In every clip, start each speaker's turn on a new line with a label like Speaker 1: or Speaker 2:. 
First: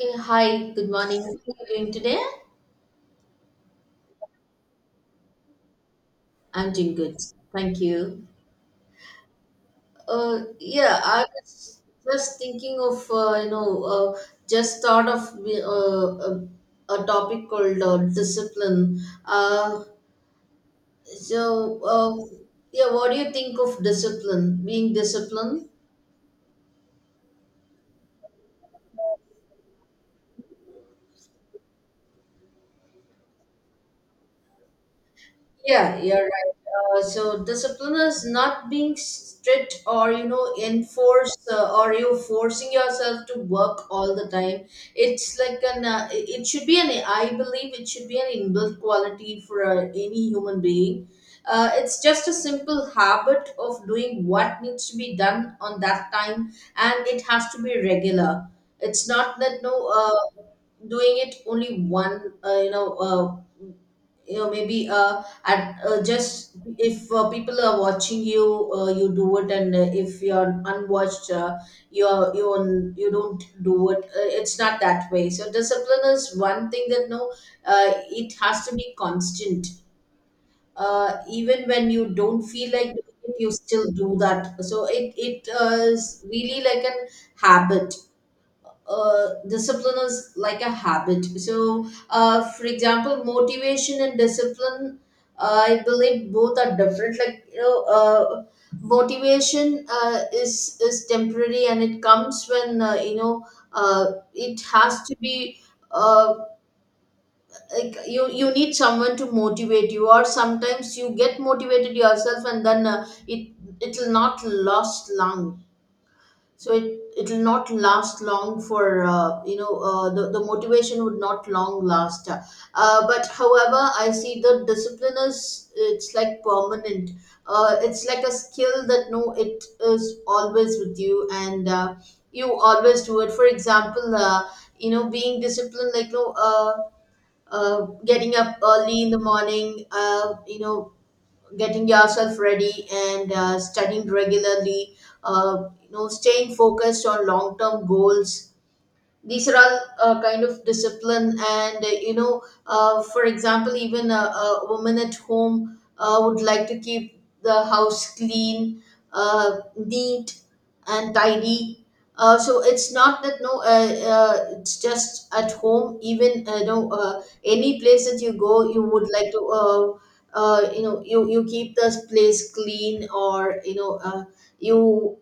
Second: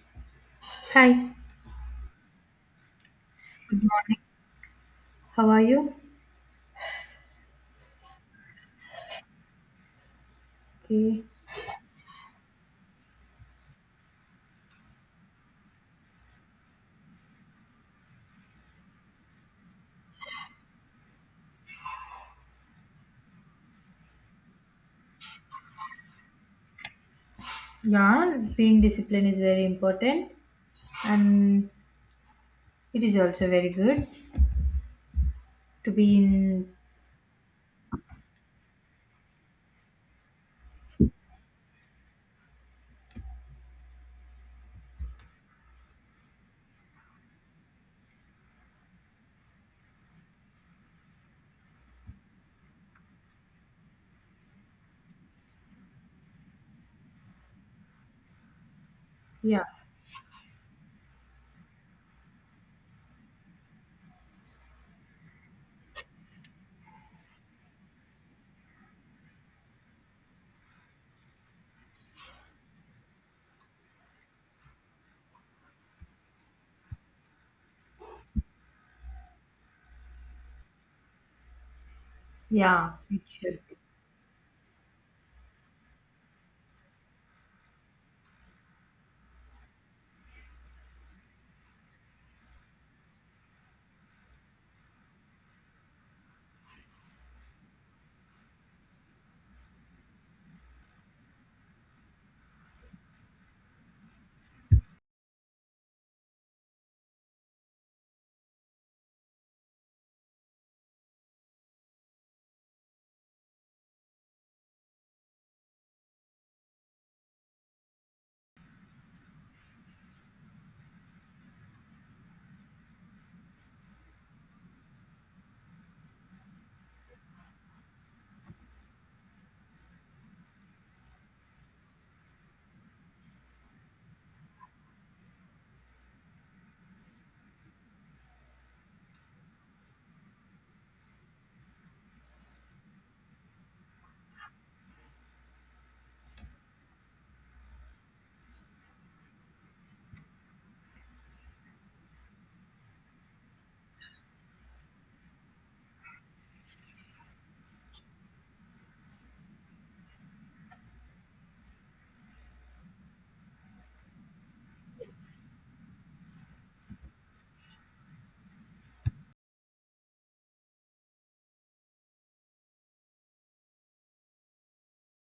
Speaker 1: Hey, hi, good morning. How
Speaker 2: Hi,
Speaker 1: are you doing today?
Speaker 2: good morning. How are you?
Speaker 1: I'm doing good. Thank you. Yeah,
Speaker 2: Okay.
Speaker 1: I was just thinking of, just thought of a topic called discipline. Uh, so, uh, yeah, what do you think of discipline? Being disciplined?
Speaker 2: Yeah, being disciplined is very important and it is also very good to
Speaker 1: Yeah,
Speaker 2: be
Speaker 1: you're right.
Speaker 2: in
Speaker 1: So discipline is not being strict or you know enforce or you forcing yourself to work all the time. It's like an it it should be an I believe it should be an inbuilt quality for any human being. It's just a simple habit of doing what needs to be done on that time, and it has to be regular. It's not that
Speaker 2: yeah,
Speaker 1: no, doing it only one, maybe at, just if people are watching you, you do it, and if you're unwatched, you don't do it, it's not that way. So discipline is one thing that no, uh, it has to be constant, even when you don't feel like
Speaker 2: yeah,
Speaker 1: doing
Speaker 2: it
Speaker 1: it you
Speaker 2: should.
Speaker 1: still do that. So it is really like an habit. Discipline is like a habit. So, for example, motivation and discipline, I believe both are different. Like you know, motivation is temporary and it comes when uh, it has to be. Uh, like you need someone to motivate you, or sometimes you get motivated yourself, and then it it will not last long. So it'll not last long for, the motivation would not long last, but however I see the discipline is it's like permanent. It's like a skill that no, it is always with you, and you always do it. For example, being disciplined like no, getting up early in the morning, getting yourself ready, and studying regularly, staying focused on long term goals. These are all kind of discipline, and for example even a woman at home would like to keep the house clean, neat and tidy. So it's not that no, it's just at home even, no any place that you go you would like to, you keep the place clean, or you know, you,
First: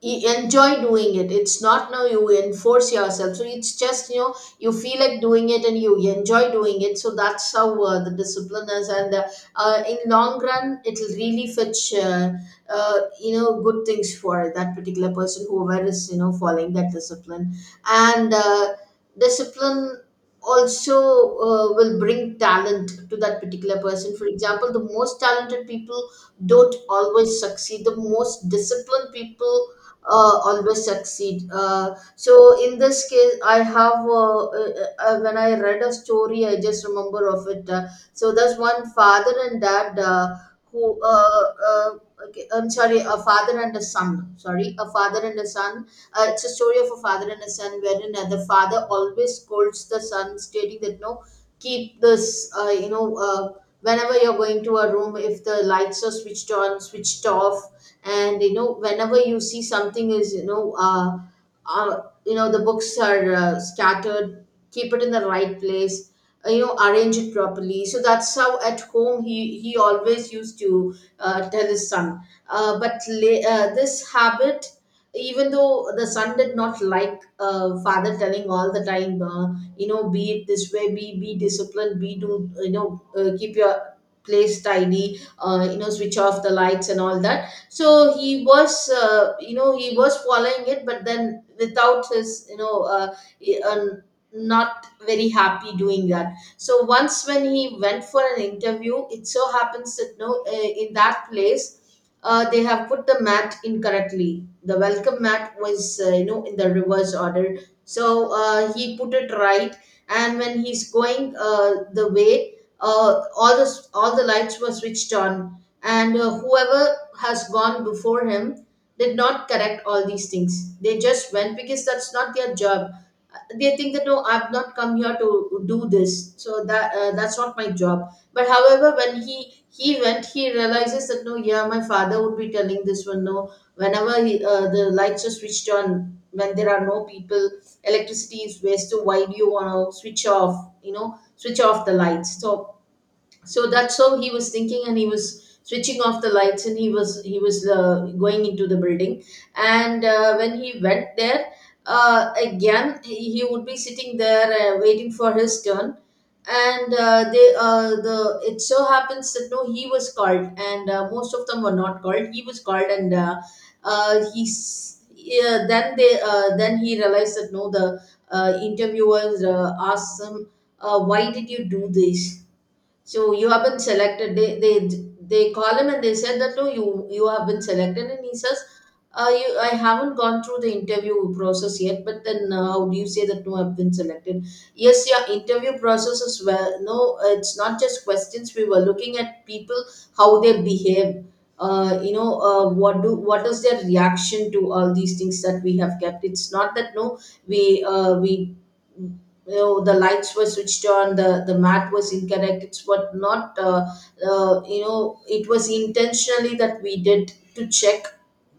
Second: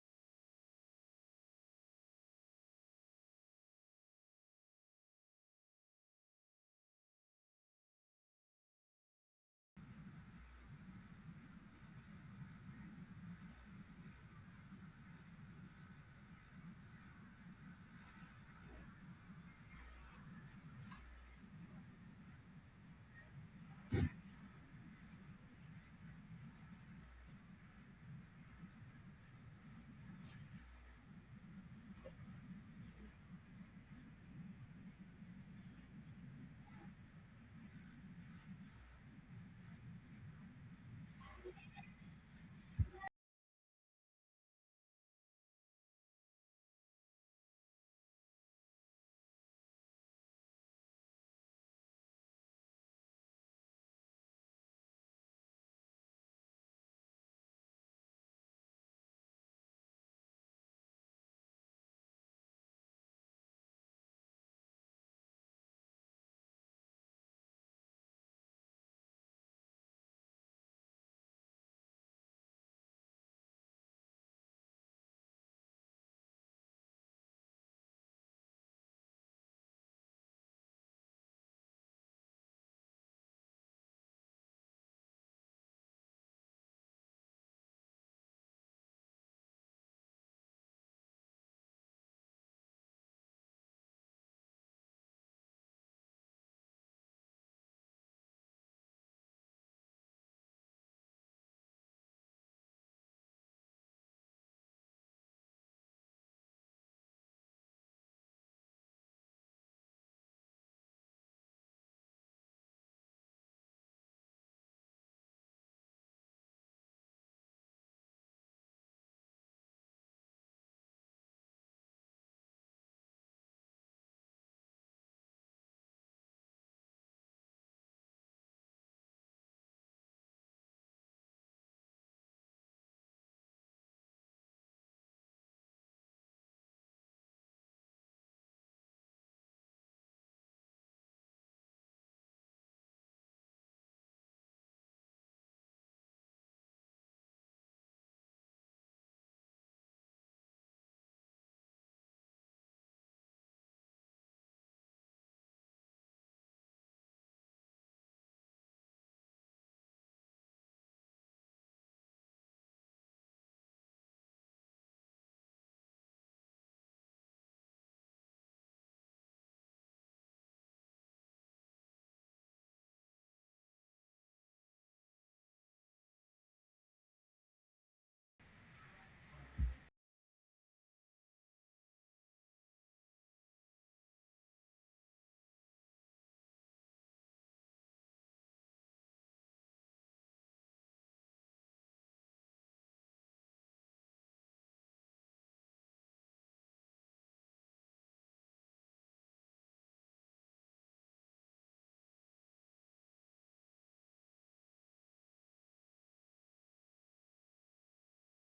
Speaker 1: you enjoy doing it. It's not now you enforce yourself, so it's just you know you feel like doing it and you enjoy doing it. So that's how the discipline is, and in long run it'll really fetch, good things for that particular person whoever is you know following that discipline. And discipline also will bring talent to that particular person. For example, the most talented people don't always succeed, the most disciplined people always succeed. So in this case, I have, when I read a story, I just remember of it. So there's one father and dad, who uh, okay, I'm sorry, a father and a son. Sorry, a father and a son. It's a story of a father and a son, wherein the father always scolds the son, stating that no, keep this. Whenever you're going to a room, if the lights are switched on, switched off, and you know whenever you see something is you know, the books are scattered, keep it in the right place, arrange it properly. So that's how at home he always used to tell his son. This habit, even though the son did not like father telling all the time, be it this way, be disciplined, be do you know keep your place tidy, switch off the lights and all that. So he was, he was following it, but then without his you know, he- uh, not very happy doing that. So once when he went for an interview, it so happens that no, in that place they have put the mat incorrectly, the welcome mat was, in the reverse order. So he put it right, and when he's going the way, all the lights were switched on, and whoever has gone before him did not correct all these things. They just went because that's not their job. They think that no, I've not come here to do this, so that, that's not my job. But however, when he went, he realizes that no, yeah, my father would be telling this one, no. Whenever he, the lights are switched on, when there are no people, electricity is wasted. Why do you want to switch off? You know, switch off the lights. So, so that's how he was thinking, and he was switching off the lights, and he was going into the building. And when he went there, again he would be sitting there waiting for his turn. And the, it so happens that no, he was called, and most of them were not called, he was called. And he's yeah, then they then he realized that no, the interviewers asked him, why did you do this, so you have been selected. They they call him and they said that no, you have been selected. And he says, you, I haven't gone through the interview process yet. But then how do you say that no, I've been selected? Yes, your interview process is well. No, it's not just questions. We were looking at people how they behave. What do, what is their reaction to all these things that we have kept. It's not that no, we, you know, the lights were switched on, the mat was incorrect, it's what not, it was intentionally that we did to check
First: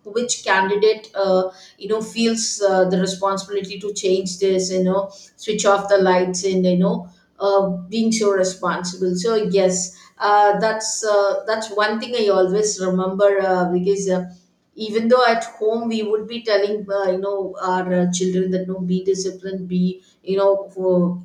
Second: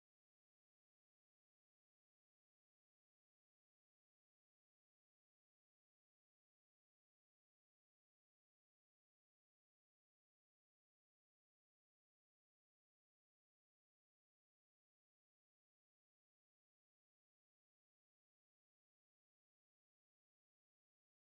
Speaker 1: which candidate, feels the responsibility to change this, you know switch off the lights, and you know, uh, being so responsible. So yes, that's one thing I always remember, because even though at home we would be telling, our children that no be disciplined, be you know,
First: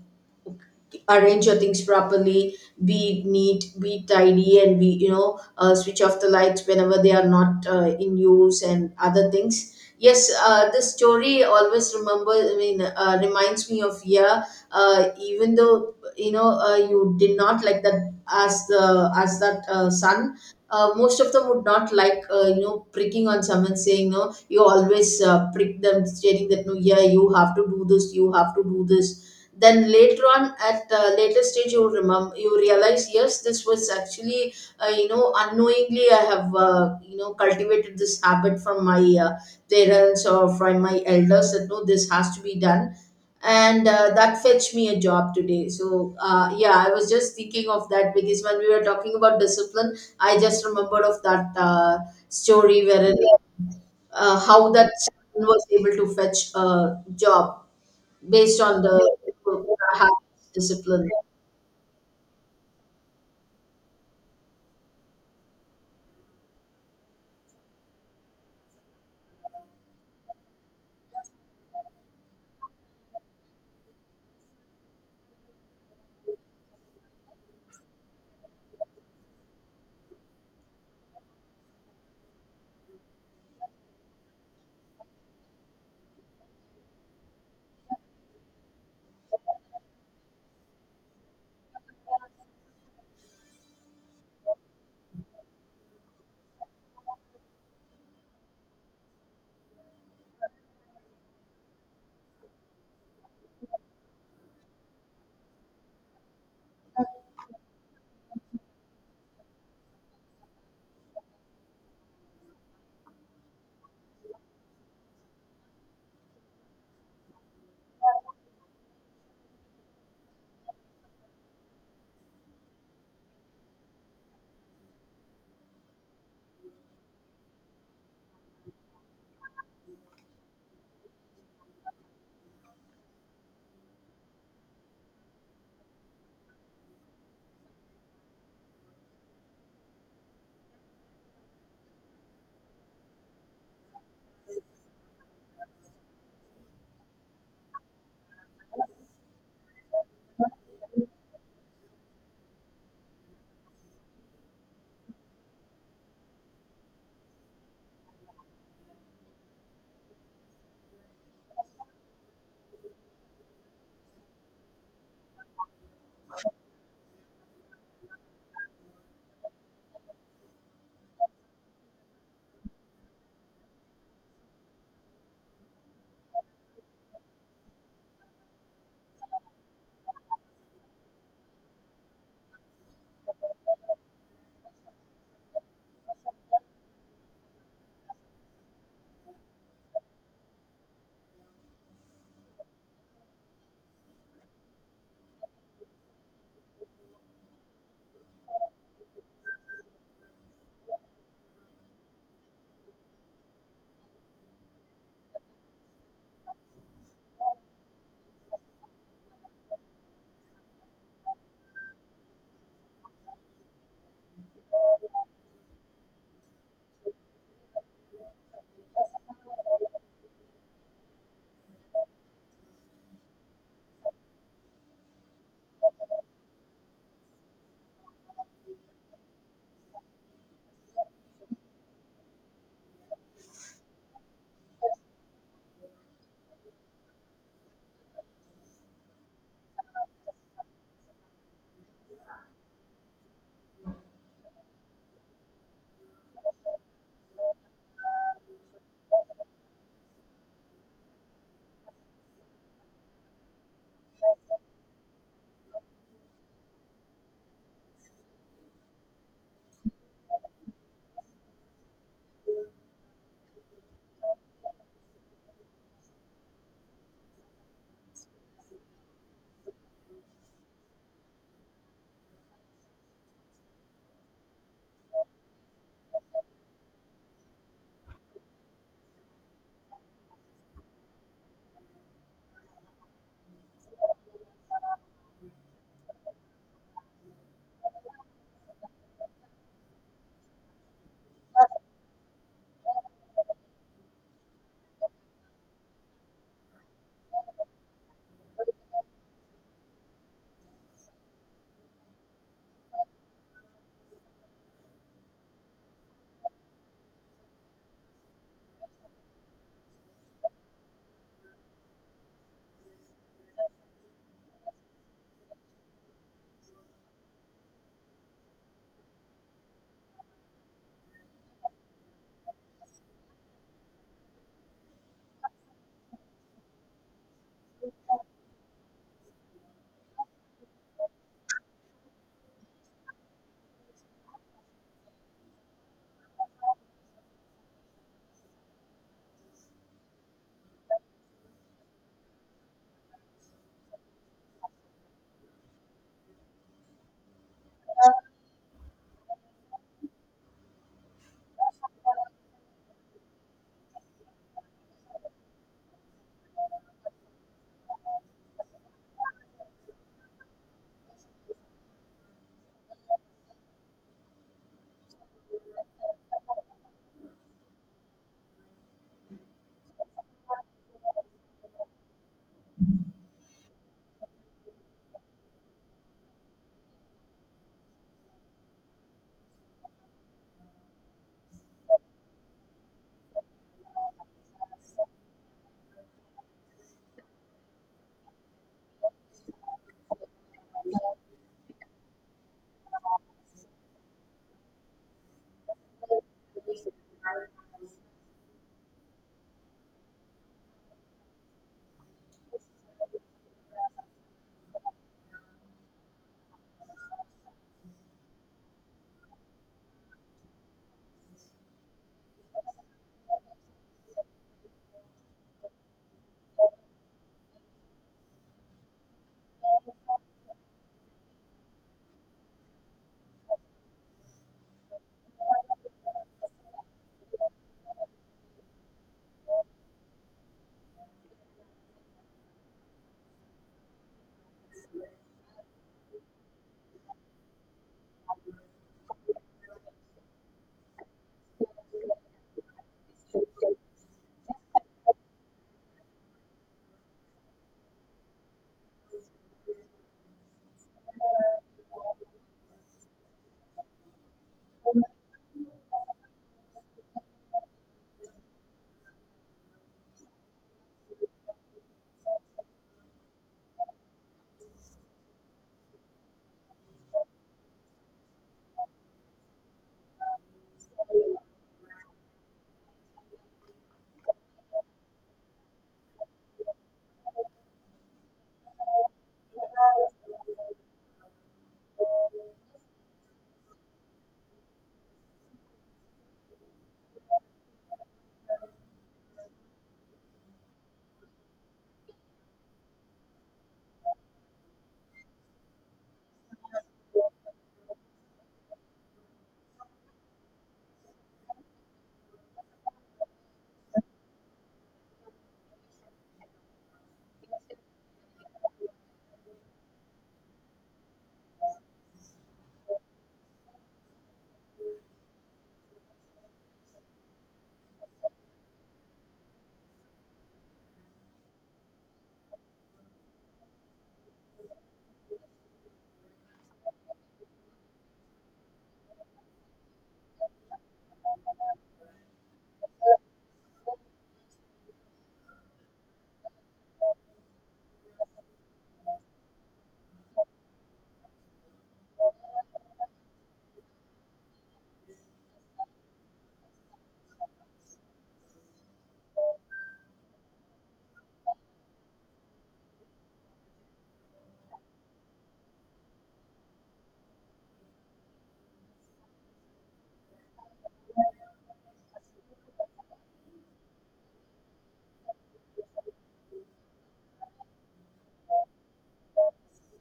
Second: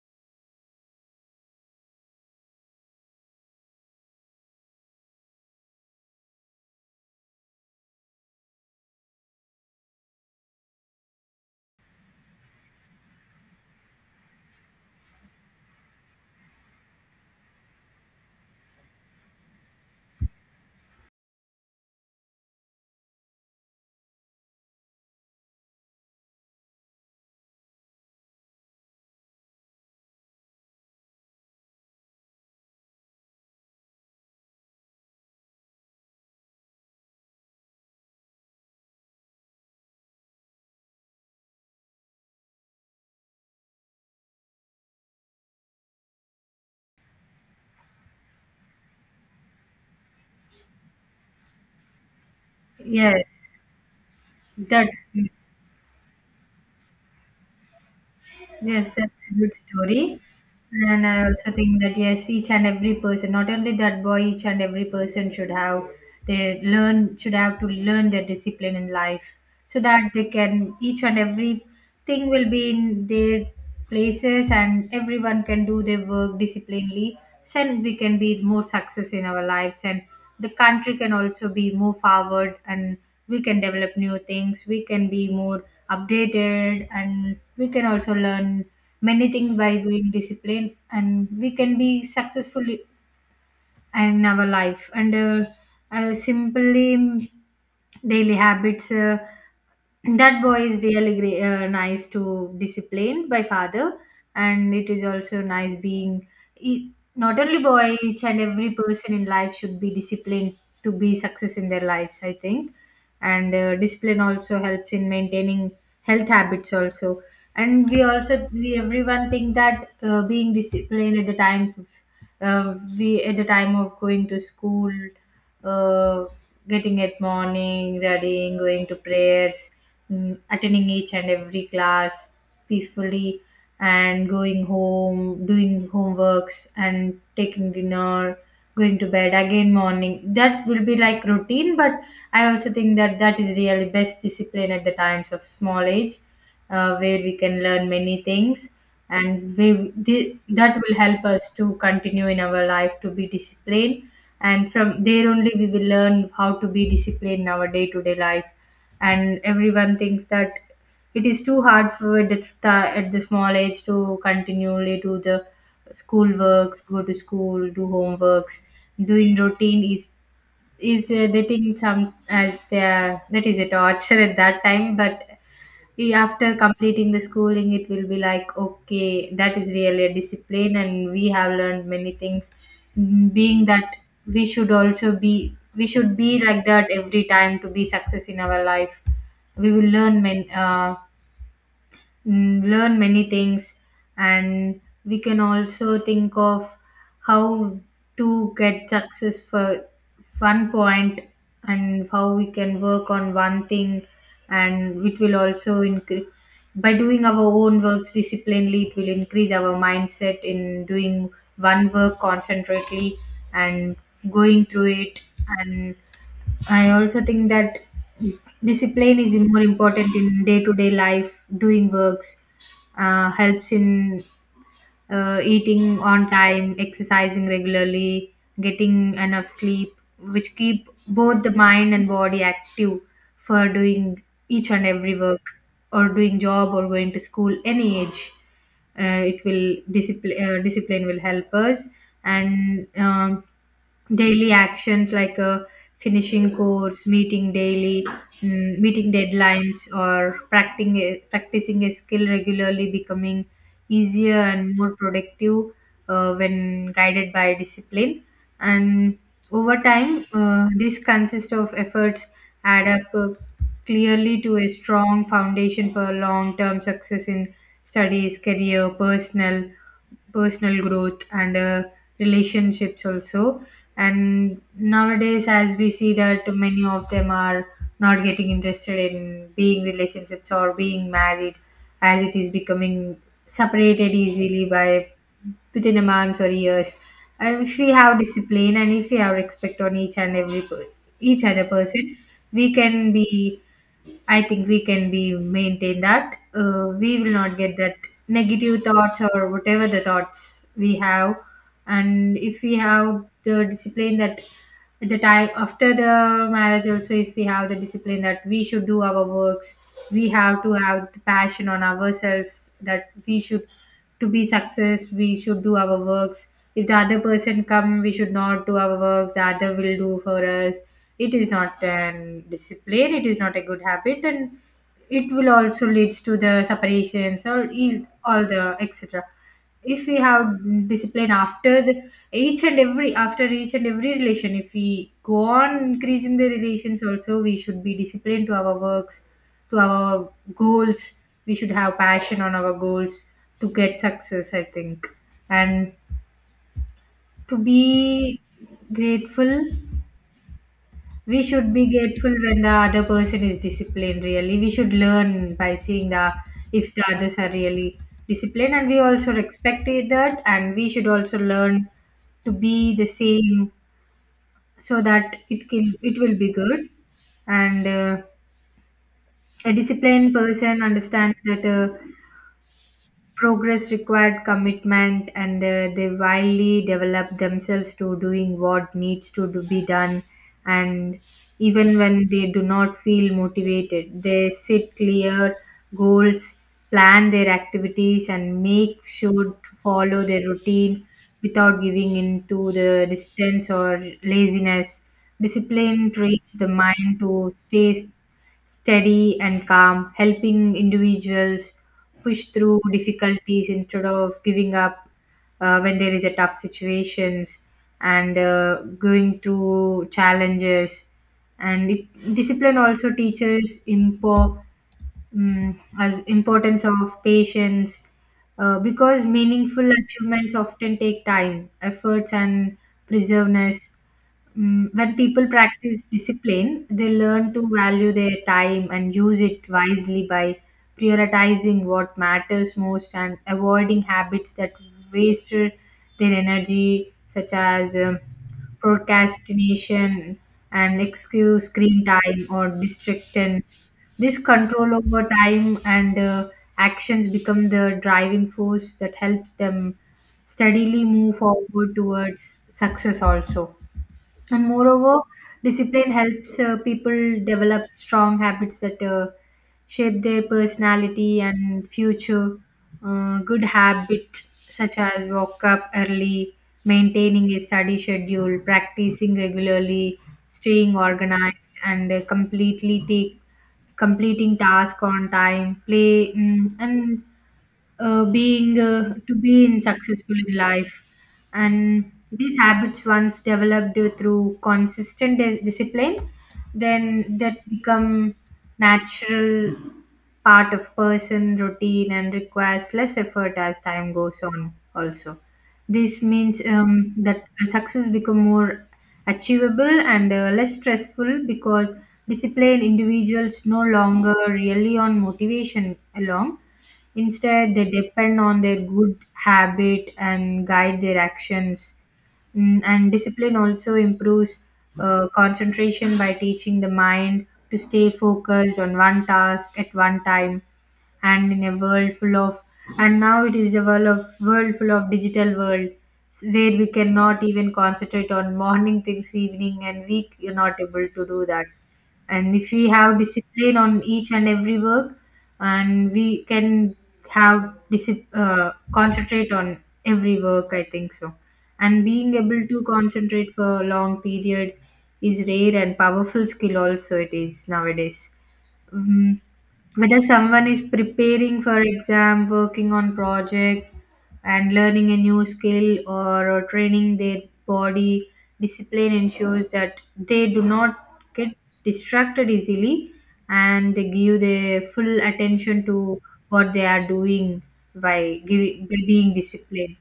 Speaker 1: arrange your things properly, be neat, be tidy, and be you know, switch off the lights whenever they are not in use, and other things. Yes, the story always remember, I mean, reminds me of, yeah, even though you know, you did not like that as the, as that son, most of them would not like, pricking on someone, saying no you always prick them stating that no yeah you have to do this, you have to do this. Then later on at a later stage you remember, you realize, yes this was actually, unknowingly I have, cultivated this habit from my uh, parents or from my elders, that no this has to be done. And that fetched me a job today. So yeah, I was just thinking of that because when we were talking about discipline I just remembered of that story, where
Speaker 2: Yes,
Speaker 1: how that
Speaker 2: that's
Speaker 1: son was able to fetch a job based on
Speaker 2: Yes,
Speaker 1: the
Speaker 2: that's a good
Speaker 1: uh,
Speaker 2: story. And
Speaker 1: discipline.
Speaker 2: I also think that yes, each and every person, not only that boy, each and every person should have they learn should have to learn their discipline in life so that they can each and every thing will be in their places and everyone can do their work disciplinedly. Then we can be more success in our lives and the country can also be more forward and we can develop new things. We can be more updated and we can also learn many things by being disciplined and we can be successful in our life and simply daily habits that boy is really great, nice to disciplined by father and it is also nice being e- not only boy each and every person in life should be disciplined to be success in their lives I think. And discipline also helps in maintaining health habits also. And we also we everyone think that being disciplined at the times of we at the time of going to school, uh, getting at morning, readying, going to prayers, attending each and every class peacefully, and going home, doing homeworks and taking dinner, going to bed, again morning, that will be like routine. But I also think that that is really best discipline at the times of small age, where we can learn many things, and that will help us to continue in our life to be disciplined, and from there only we will learn how to be disciplined in our day-to-day life. And everyone thinks that it is too hard for at the at the small age to continually do the school works, go to school, do homeworks, doing routine is is they think some as their that is a torture at that time, but after completing the schooling it will be like okay, that is really a discipline and we have learned many things. Mm, being that we should also be we should be like that every time to be success in our life. We will learn many learn many things, and we can also think of how to get success for one point and how we can work on one thing, and it will also increase by doing our own works disciplinedly. It will increase our mindset in doing one work concentrately and going through it. And I also think that discipline is more important in day to day life, doing works, helps in eating on time, exercising regularly, getting enough sleep, which keep both the mind and body active for doing each and every work or doing job or going to school any age. It will discipline will help us. And daily actions like finishing course, meeting daily, meeting deadlines or practicing a skill regularly, becoming easier and more productive when guided by discipline. And over time this consists of efforts add up clearly to a strong foundation for long term success in studies, career, personal growth, and relationships also. And nowadays as we see that many of them are not getting interested in being relationships or being married, as it is becoming separated easily by within a month or years. And if we have discipline and if we have respect on each and every each other person, we can be I think we can be maintain that. We will not get that negative thoughts or whatever the thoughts we have, and if we have the discipline that at the time after the marriage also, if we have the discipline that we should do our works, we have to have the passion on ourselves that we should to be success we should do our works. If the other person come we should not do our work the other will do for us, it is not an discipline, it is not a good habit, and it will also leads to the separations or all the etc. If we have discipline after the each and every after each and every relation, if we go on increasing the relations also we should be disciplined to our works, to our goals. We should have passion on our goals to get success I think. And to be grateful, we should be grateful when the other person is disciplined, really we should learn by seeing the if the others are really disciplined and we also respect it that, and we should also learn to be the same so that it can it will be good. And a disciplined person understands that progress required commitment, and they wildly develop themselves to doing what needs to do, be done, and even when they do not feel motivated they set clear goals, plan their activities, and make sure to follow their routine without giving in to the distance or laziness. Discipline trains the mind to stay steady and calm, helping individuals push through difficulties instead of giving up when there is a tough situations and going through challenges. And discipline also teaches as importance of patience because meaningful achievements often take time, efforts, and perseverance. Mm, when people practice discipline, they learn to value their time and use it wisely by prioritizing what matters most and avoiding habits that waste their energy, such as procrastination and excuse screen time or distractions. This control over time and actions become the driving force that helps them steadily move forward towards success also. And moreover, discipline helps people develop strong habits that shape their personality and future. Good habits such as wake up early, maintaining a study schedule, practicing regularly, staying organized, and completely take completing task on time play and being to be in successful in life. And these habits, once developed through consistent discipline, then that become natural part of person routine and requires less effort as time goes on also. This means that success become more achievable and less stressful because disciplined individuals no longer rely on motivation alone. Instead, they depend on their good habit and guide their actions. Mm, and discipline also improves concentration by teaching the mind to stay focused on one task at one time. And in a world full of and now it is the world of world full of digital world where we cannot even concentrate on morning things, evening and week, you are not able to do that. And if we have discipline on each and every work, and we can have concentrate on every work I think so. And being able to concentrate for a long period is rare and powerful skill also it is nowadays. Mhm. Whether someone is preparing for exam, working on project, and learning a new skill, or training their body, discipline ensures that they do not get distracted easily and they give their full attention to what they are doing. By giving by being disciplined,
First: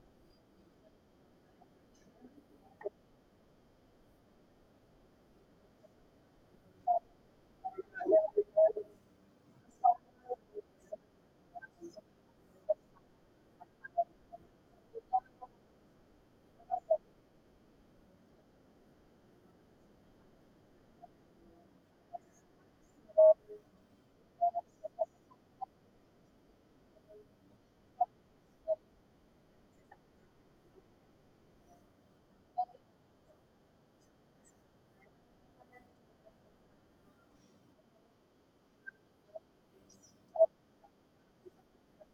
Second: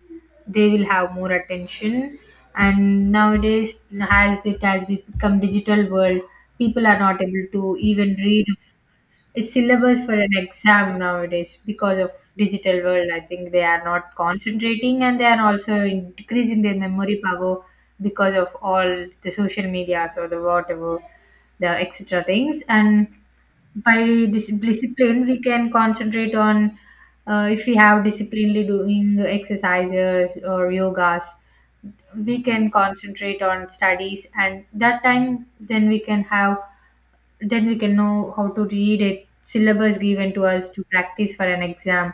Speaker 2: they will have more attention. And nowadays, as it has become digital world, people are not able to even read it's syllabus for an exam nowadays because of digital world. I think they are not concentrating and they are also increasing their memory power because of all the social media or the whatever the extra things. And by discipline, we can concentrate on if we have disciplinely doing exercises or yogas we can concentrate on studies, and that time then we can have then we can know how to read it syllabus given to us to practice for an exam,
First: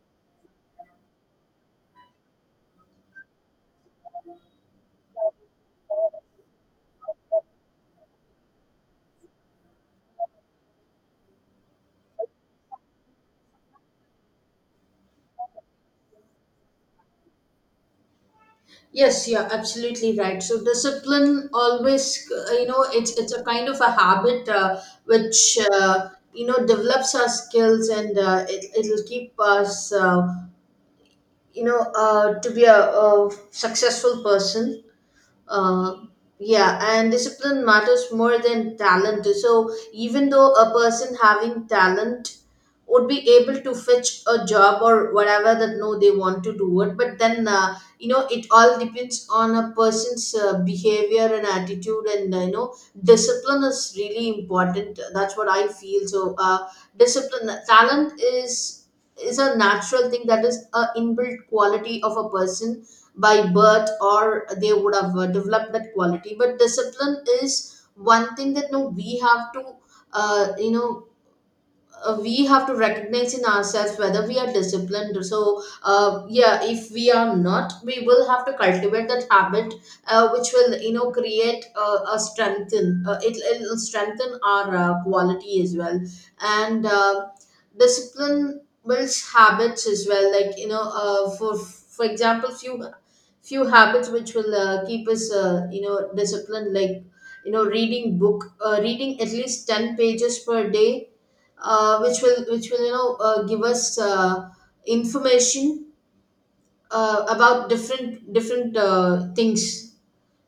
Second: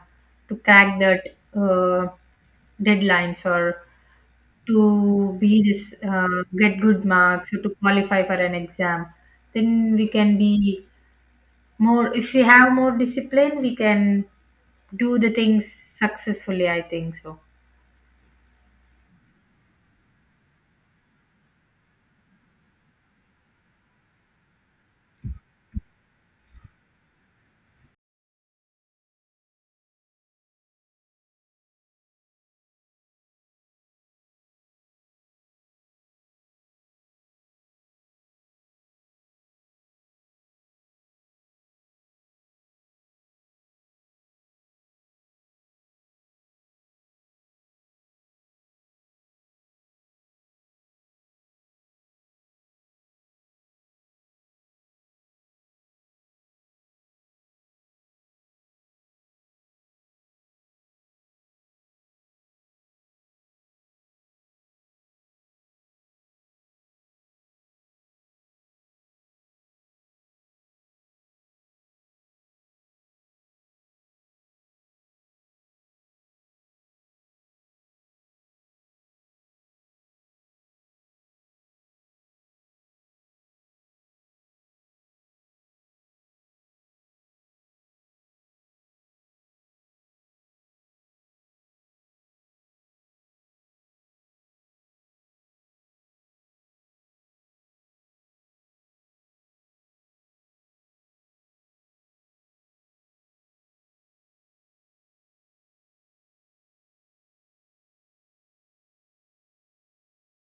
Speaker 2: to crack that uh, deadlines, or to be this get good marks or to qualify for an exam. Then we can be more, if we have more discipline we can do the things successfully I think so.
Speaker 1: Yes, yeah, absolutely right. So discipline always, it's a kind of a habit which develops our skills, and it it'll keep us, to be a successful person. uh, yeah, and discipline matters more than talent. So even though a person having talent would be able to fetch a job or whatever that no they want to do it, but then it all depends on a person's behavior and attitude, and discipline is really important. That's what I feel. So discipline, talent is a natural thing. That is a inbuilt quality of a person by birth, or they would have developed that quality. But discipline is one thing that no we have to uh, you know we have to recognize in ourselves whether we are disciplined. So yeah, if we are not, we will have to cultivate that habit which will, you know, create a strengthen will strengthen our quality as well. And discipline builds habits as well, like you know, for example, few few habits which will keep us, you know, disciplined, like you know, reading book, reading at least 10 pages per day, which will, you know, give us information about different different things.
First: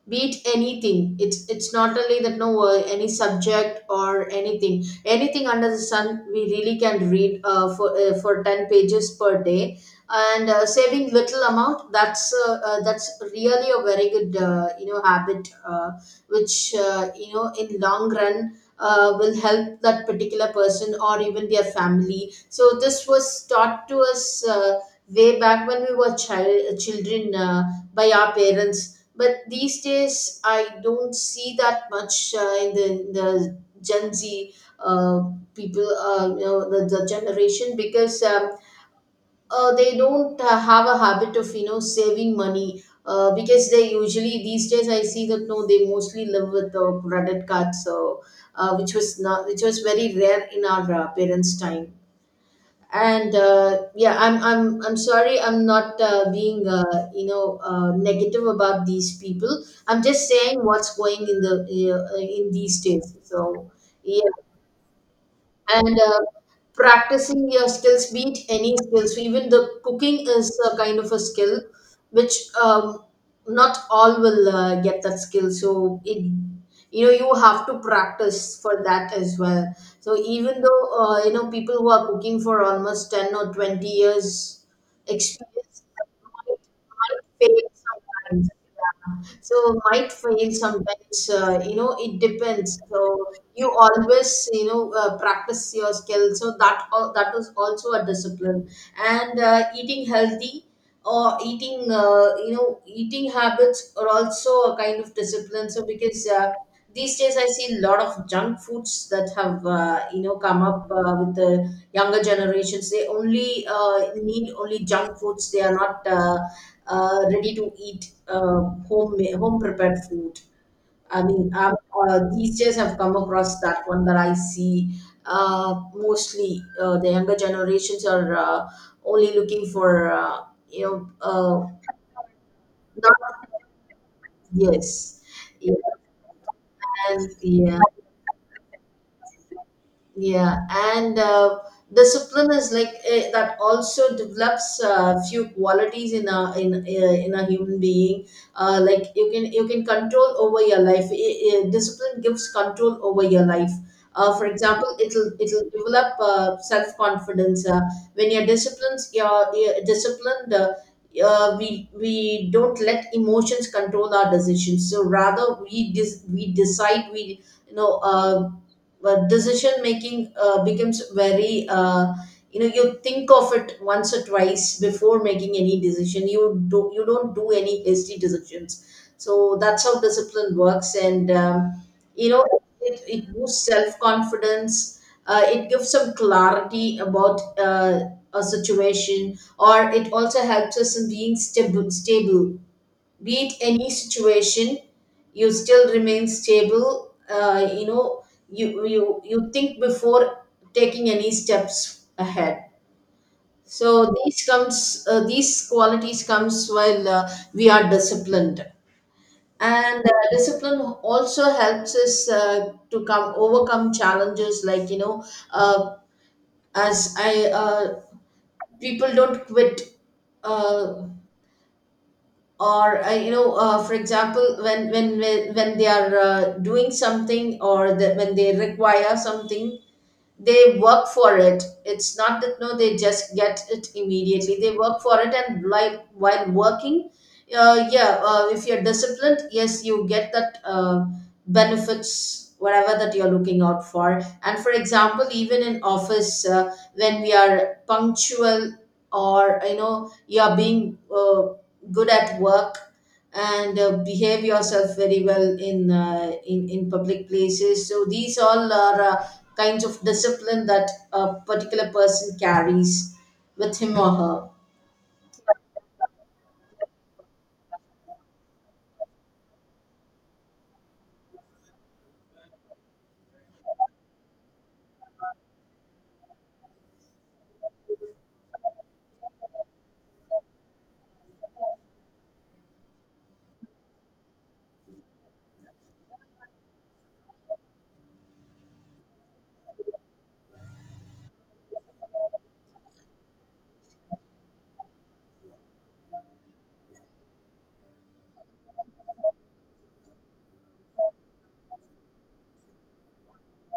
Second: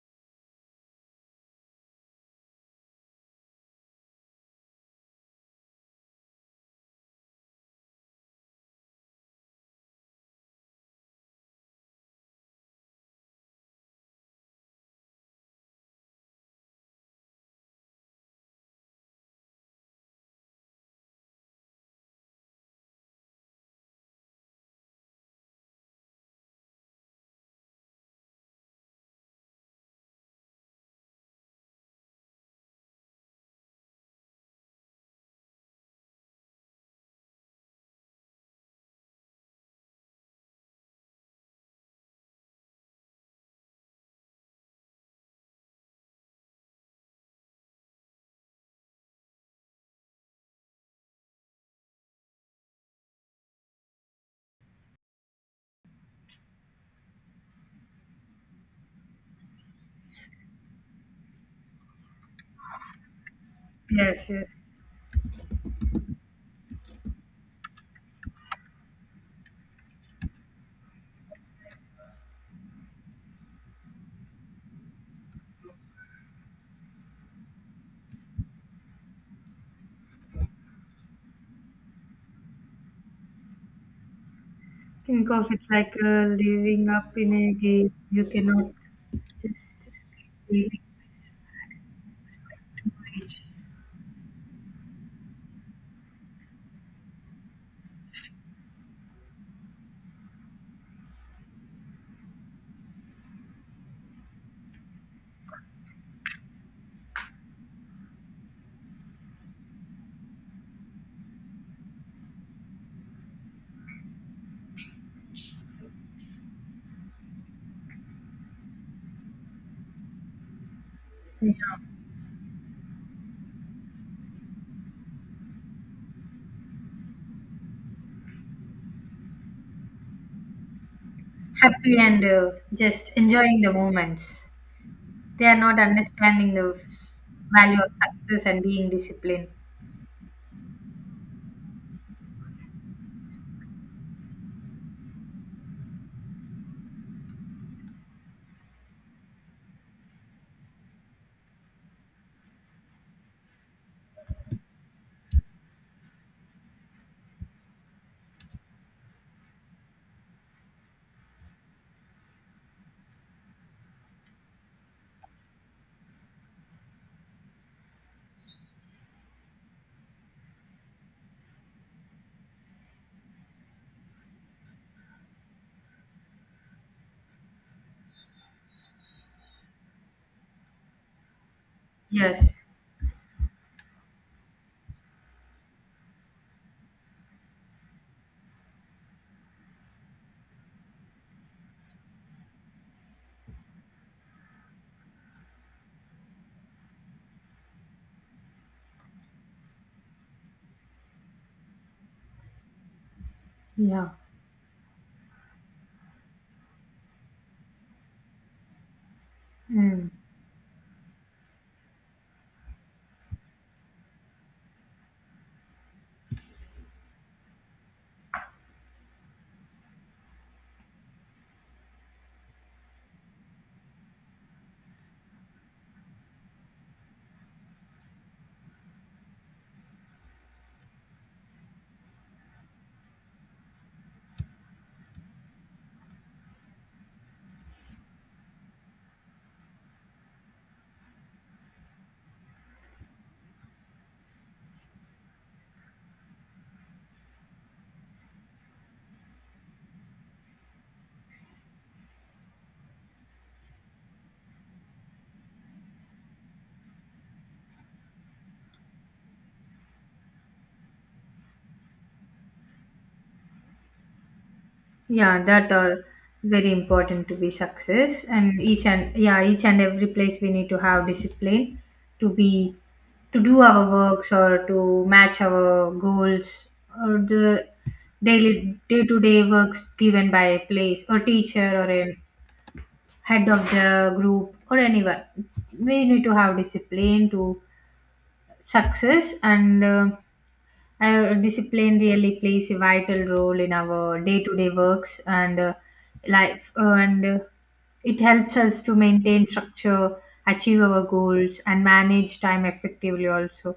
Speaker 1: Be it anything, it's not only that, no, any subject or anything, anything under the sun, we really can read for 10 pages per day. And saving little amount, that's really a very good, you know, habit which, you know, in long run will help that particular person or even their family. So this was taught to us way back when we were children, by our parents. But these days I don't see that much in in the Gen Z uh, people, you know, the generation, because they don't have a habit of, you know, saving money. Because they usually these days, I see that no, they mostly live with the credit cards. So which was not which was very rare in our parents' time. And yeah, I'm sorry, I'm not being, you know, negative about these people. I'm just saying what's going in the in these days. So
Speaker 2: Yes,
Speaker 1: yeah.
Speaker 2: yes.
Speaker 1: And practicing your skills, be it any skills, even the cooking is a kind of a skill which um, not all will get that skill. So it, you know, you have to practice for that as well. So even though you know, people who are cooking for almost 10 or 20 years
Speaker 2: Think of it
Speaker 1: experience
Speaker 2: like
Speaker 1: might,
Speaker 2: living up
Speaker 1: might
Speaker 2: in a
Speaker 1: fail
Speaker 2: game, you
Speaker 1: sometimes.
Speaker 2: cannot
Speaker 1: So
Speaker 2: just
Speaker 1: might
Speaker 2: keep
Speaker 1: fail
Speaker 2: feeling
Speaker 1: sometimes,
Speaker 2: this,
Speaker 1: you know, it
Speaker 2: expect
Speaker 1: depends.
Speaker 2: to
Speaker 1: So
Speaker 2: reach.
Speaker 1: you always, you know, practice your skill, so that that is also a discipline. And eating healthy or eating, you know, eating habits are also a kind of discipline. So because these days I see a lot of junk foods that have, you know, come up with the younger generations. They only need only junk foods. They are not ready to eat, home home prepared food, I mean.
Speaker 2: Yeah.
Speaker 1: These days I've come across that one, that I see mostly the younger generations are, only looking for, you know,
Speaker 2: Happy and just
Speaker 1: not,
Speaker 2: enjoying the moments.
Speaker 1: yes.
Speaker 2: They are not understanding the
Speaker 1: And yeah,
Speaker 2: value of success and being disciplined.
Speaker 1: yeah, and discipline is like, that also develops few qualities in a in a human being. Like you can, you can control over your life. Discipline gives control over your life. For example, it'll develop self confidence. When you're disciplined, you're disciplined. We don't let emotions control our decisions. So rather, we decide, we you know but decision making becomes very, you know, you think of it once or twice before making any decision. You do you don't do any hasty decisions. So that's how discipline works. And you know,
Speaker 2: Yes.
Speaker 1: it boosts self-confidence. It gives some clarity about a situation, or it also helps us in being stable beat any situation. You still remain stable, you know, you you think before taking any steps ahead. So
Speaker 2: Yeah.
Speaker 1: these comes, these qualities comes while we are disciplined. And
Speaker 2: Mm.
Speaker 1: discipline also helps us to come overcome challenges, like you know, uh, as I people don't quit. Uh, or You know, for example, when when they are doing something, or when they require something, they work for it. It's not that no, they just get it immediately. They work for it, and like while working, yeah, if you're disciplined, yes, you get that, benefits whatever that you're looking out for. And for example, even in office, when we are punctual, or you know, you are being, good at work, and behave yourself very well in in public places. So these all are kinds of discipline that a particular person carries with him or her.
Speaker 2: Yeah, that are very important to be success and each and yeah, each and every place we need to have discipline to be to do our works or to match our goals or the daily day to day works given by a place or teacher or a head of the group or anyone. We need to have discipline to success. And discipline really plays a vital role in our day-to-day works and life, and it helps us to maintain structure, achieve our goals, and manage time effectively. Also,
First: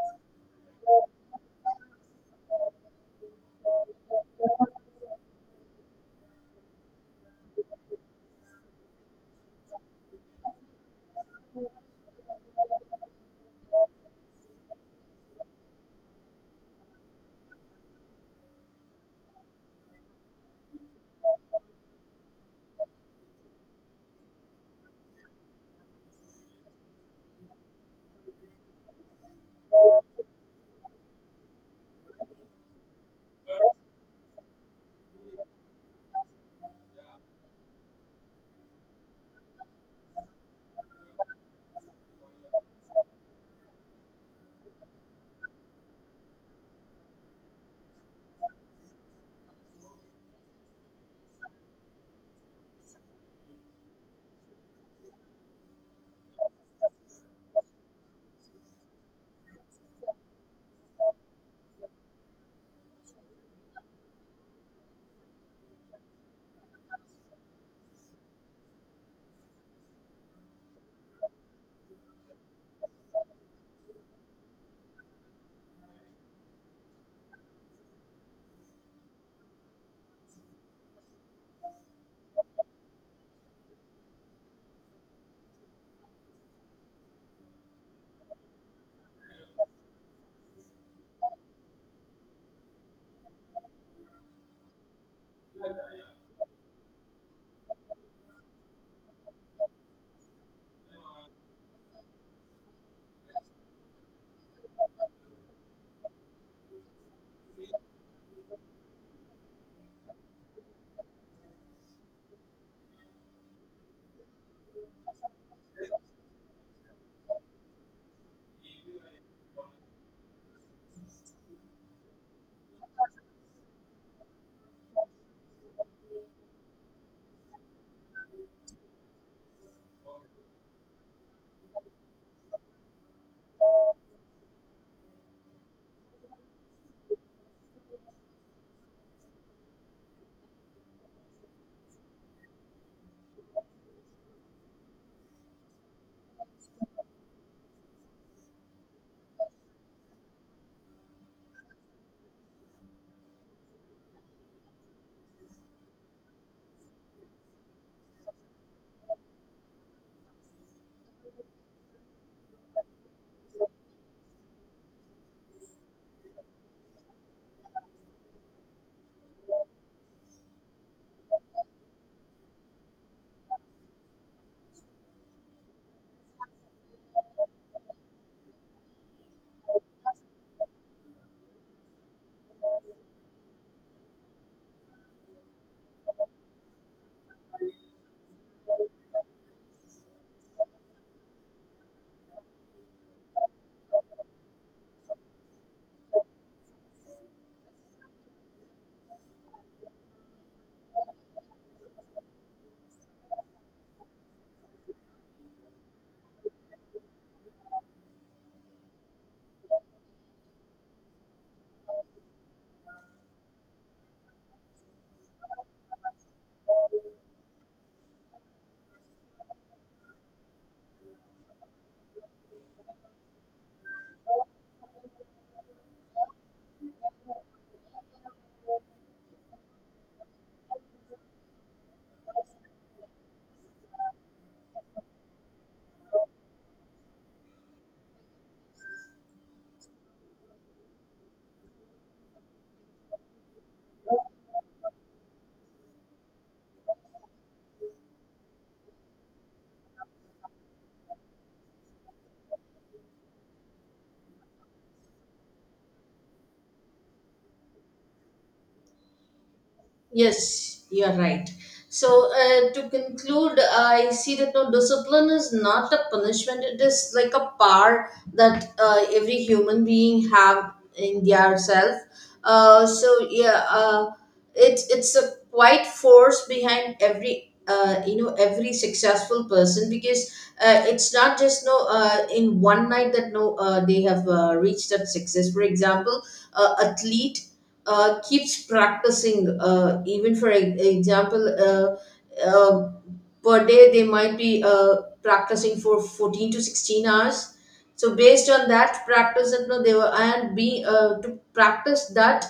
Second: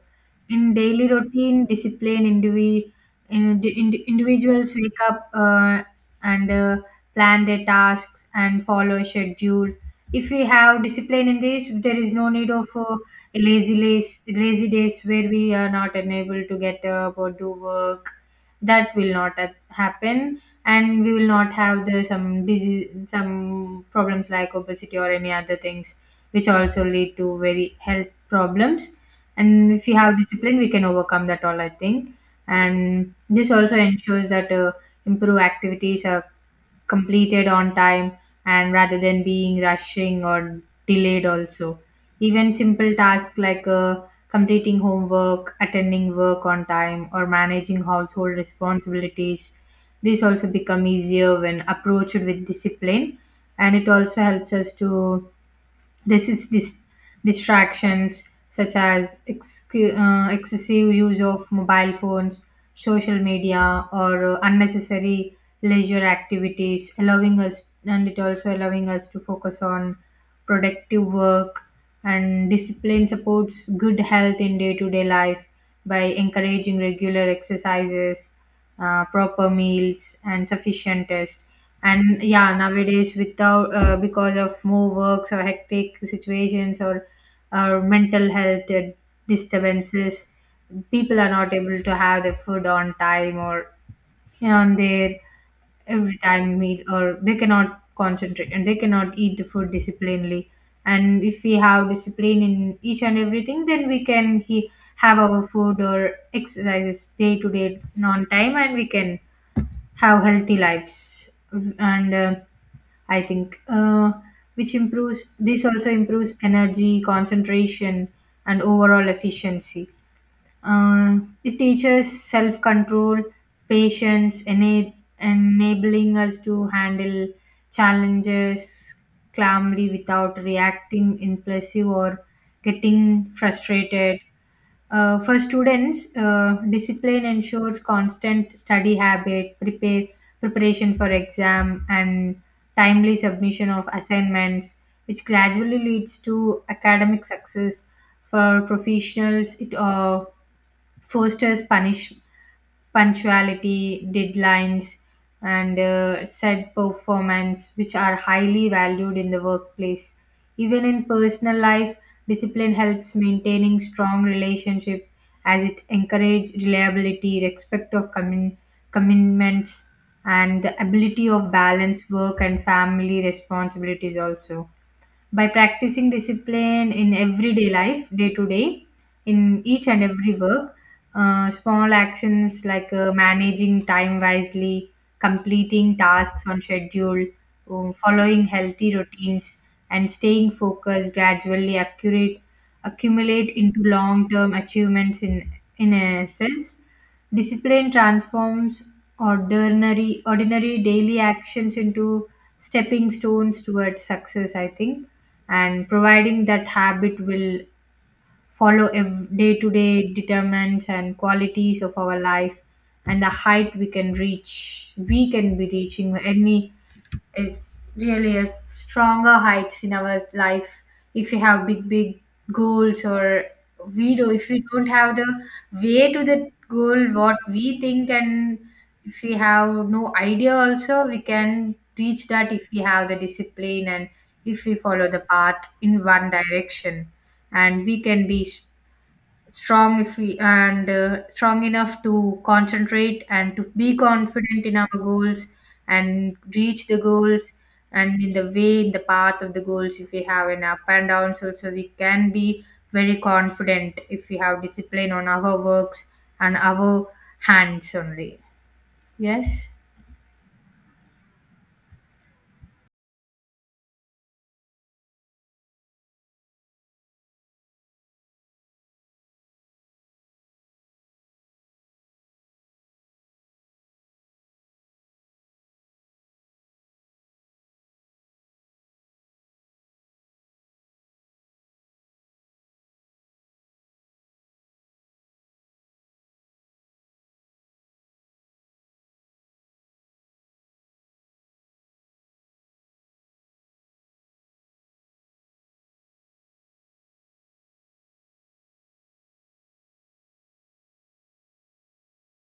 Speaker 2: in daily routine, individuals wake up and plan their tasks and follow a schedule. If we have discipline in this, there is no need of lazy days where we are not unable to get up or do work. That will not happen, and we will not have the some disease, some problems like obesity or any other things, which also lead to very health problems. And if we have discipline, we can overcome that all, I think. And this also ensures that improve activities are completed on time and rather than being rushing or delayed also, even simple tasks like completing homework, attending work on time, or managing household responsibilities, these also become easier when approached with discipline. And it also helps us to, this is dis- distractions such as excessive use of mobile phones, social media, or unnecessary leisure activities, allowing us, and it also allowing us to focus on productive work. And discipline supports good health in day-to-day life by encouraging regular exercises, proper meals, and sufficient rest. And yeah, nowadays without because of more works or hectic situations or mental health disturbances, people are not able to have their food on time or, on their every time meal, or they cannot concentrate and they cannot eat the food disciplinedly. And if we have discipline in each and everything, then we can he have our food or exercises day to day on time, and we can have healthy lives. And I think, which improves, this also improves energy, concentration, and overall efficiency. It teaches self control, patience, enabling us to handle challenges calmly without reacting impulsive or getting frustrated. For students, discipline ensures constant study habit, prepare preparation for exam, and timely submission of assignments, which gradually leads to academic success. For professionals, it fosters punish punctuality, deadlines, and said performance, which are highly valued in the workplace. Even in personal life, discipline helps maintaining strong relationships, as it encourages reliability, respect of commitments, and the ability of balance work and family responsibilities also. By practicing discipline in everyday life, day to day, in each and every work, small actions like managing time wisely, completing tasks on schedule, following healthy routines, and staying focused gradually accurate accumulate into long-term achievements. In essence, discipline transforms ordinary daily actions into stepping stones towards success, I think. And providing that habit will follow day to day determinants and qualities of our life, and the height we can reach, we can be reaching any, is really a stronger heights in our life. If you have big goals, or we do, if we don't have the way to that goal what we think, and if we have no idea also, we can reach that if we have the discipline. And if we follow the path in one direction, and we can be strong if we, and strong enough to concentrate and to be confident in our goals and reach the goals. And in the way, in the path of the goals, if we have an up and downs also, we can be very confident if we have discipline on our works and our hands only. Yes.
Speaker 1: Yes, you're right. So, to conclude, I see that no discipline is not a punishment. It is like a power that every human being have in their self. So yeah, it's a quite force behind every, you know, every successful person, because it's not just no, in one night that no they have reached that success. For example, athlete keeps practicing, even for example, per day they might be practicing for 14 to 16 hours. So based on that practice, you know, they were and be to practice that.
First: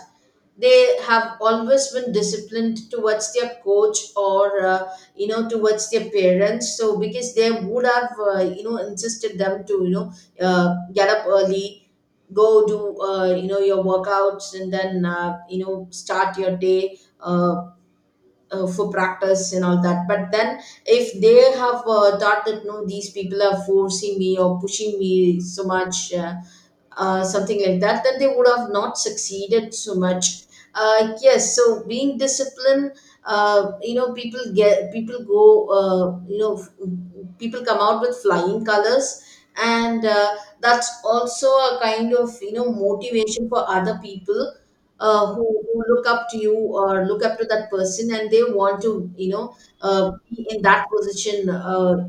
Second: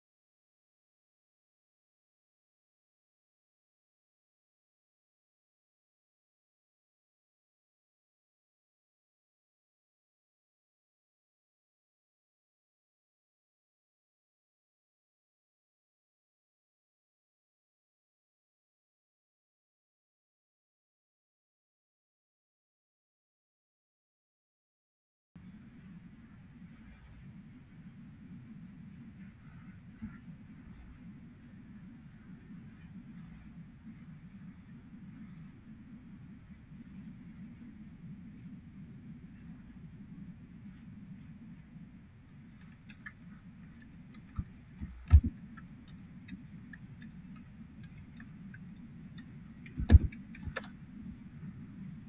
Speaker 1: They have always been disciplined towards their coach, or you know, towards their parents. So because they would have, you know, insisted them to, you know, get up early, go do, you know, your workouts, and then you know, start your day for practice and all that. But then if they have thought that no, these people are forcing me or pushing me so much something like that, then they would have not succeeded so much. Yes, so being disciplined, you know, people go, you know, people come out with flying colors. And that's also a kind of, you know, motivation for other people. Who look up to you, or look up to that person, and they want to, you know, be in that position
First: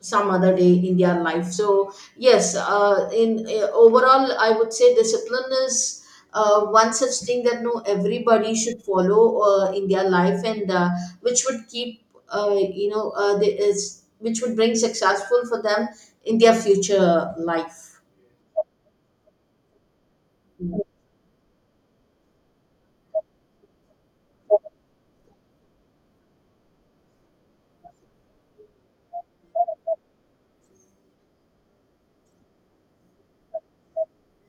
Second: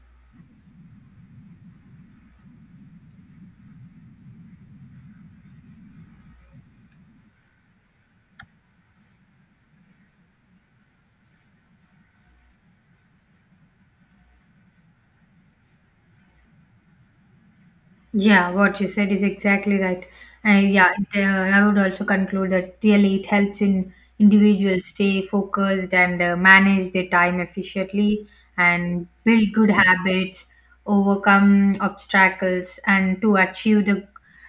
Speaker 1: some other day in their life. So yes, in overall I would say discipline is one such thing that no everybody should follow in their life, and which would keep which would bring successful for them in their future life.
Speaker 2: Yeah, what you said is exactly right. And yeah, it, I would also conclude that really it helps in individuals stay focused and manage their time efficiently and build good habits, overcome obstacles, and to achieve the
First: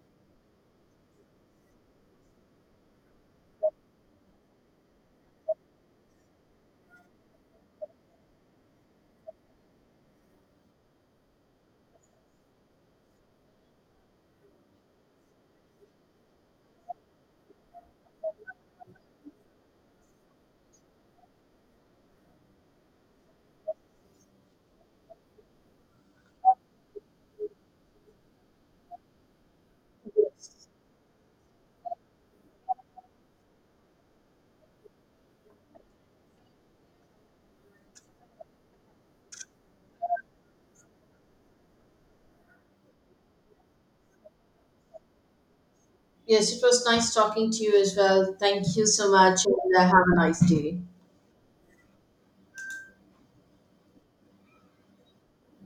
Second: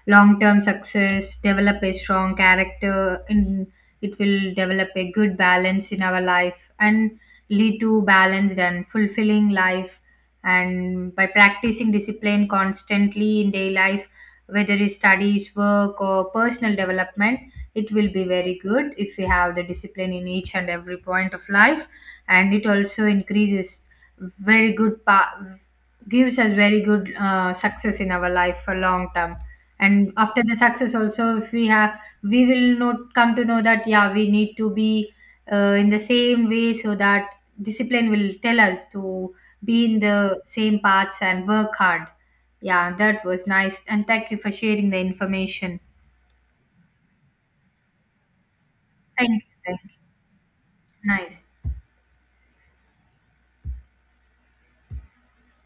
Speaker 2: long-term success, develop a strong character, and it will develop a good balance in our life and lead to balanced and fulfilling life. And by practicing discipline constantly in daily life, whether it's studies, work, or personal development, it will be very good if we have the discipline in each and every point of life. And it also increases very good gives us very good success in our life for long term. And after the success also, if we have, we will not come to know that yeah we need to be in the same way, so that discipline will tell us to be in the same paths and work hard. Yeah, that was nice. And thank you for sharing the information.
Speaker 1: Yes, it was nice talking to you as well. Thank you so
Speaker 2: Thank you.
Speaker 1: much, and
Speaker 2: Thank you.
Speaker 1: have a nice day.
Speaker 2: Nice.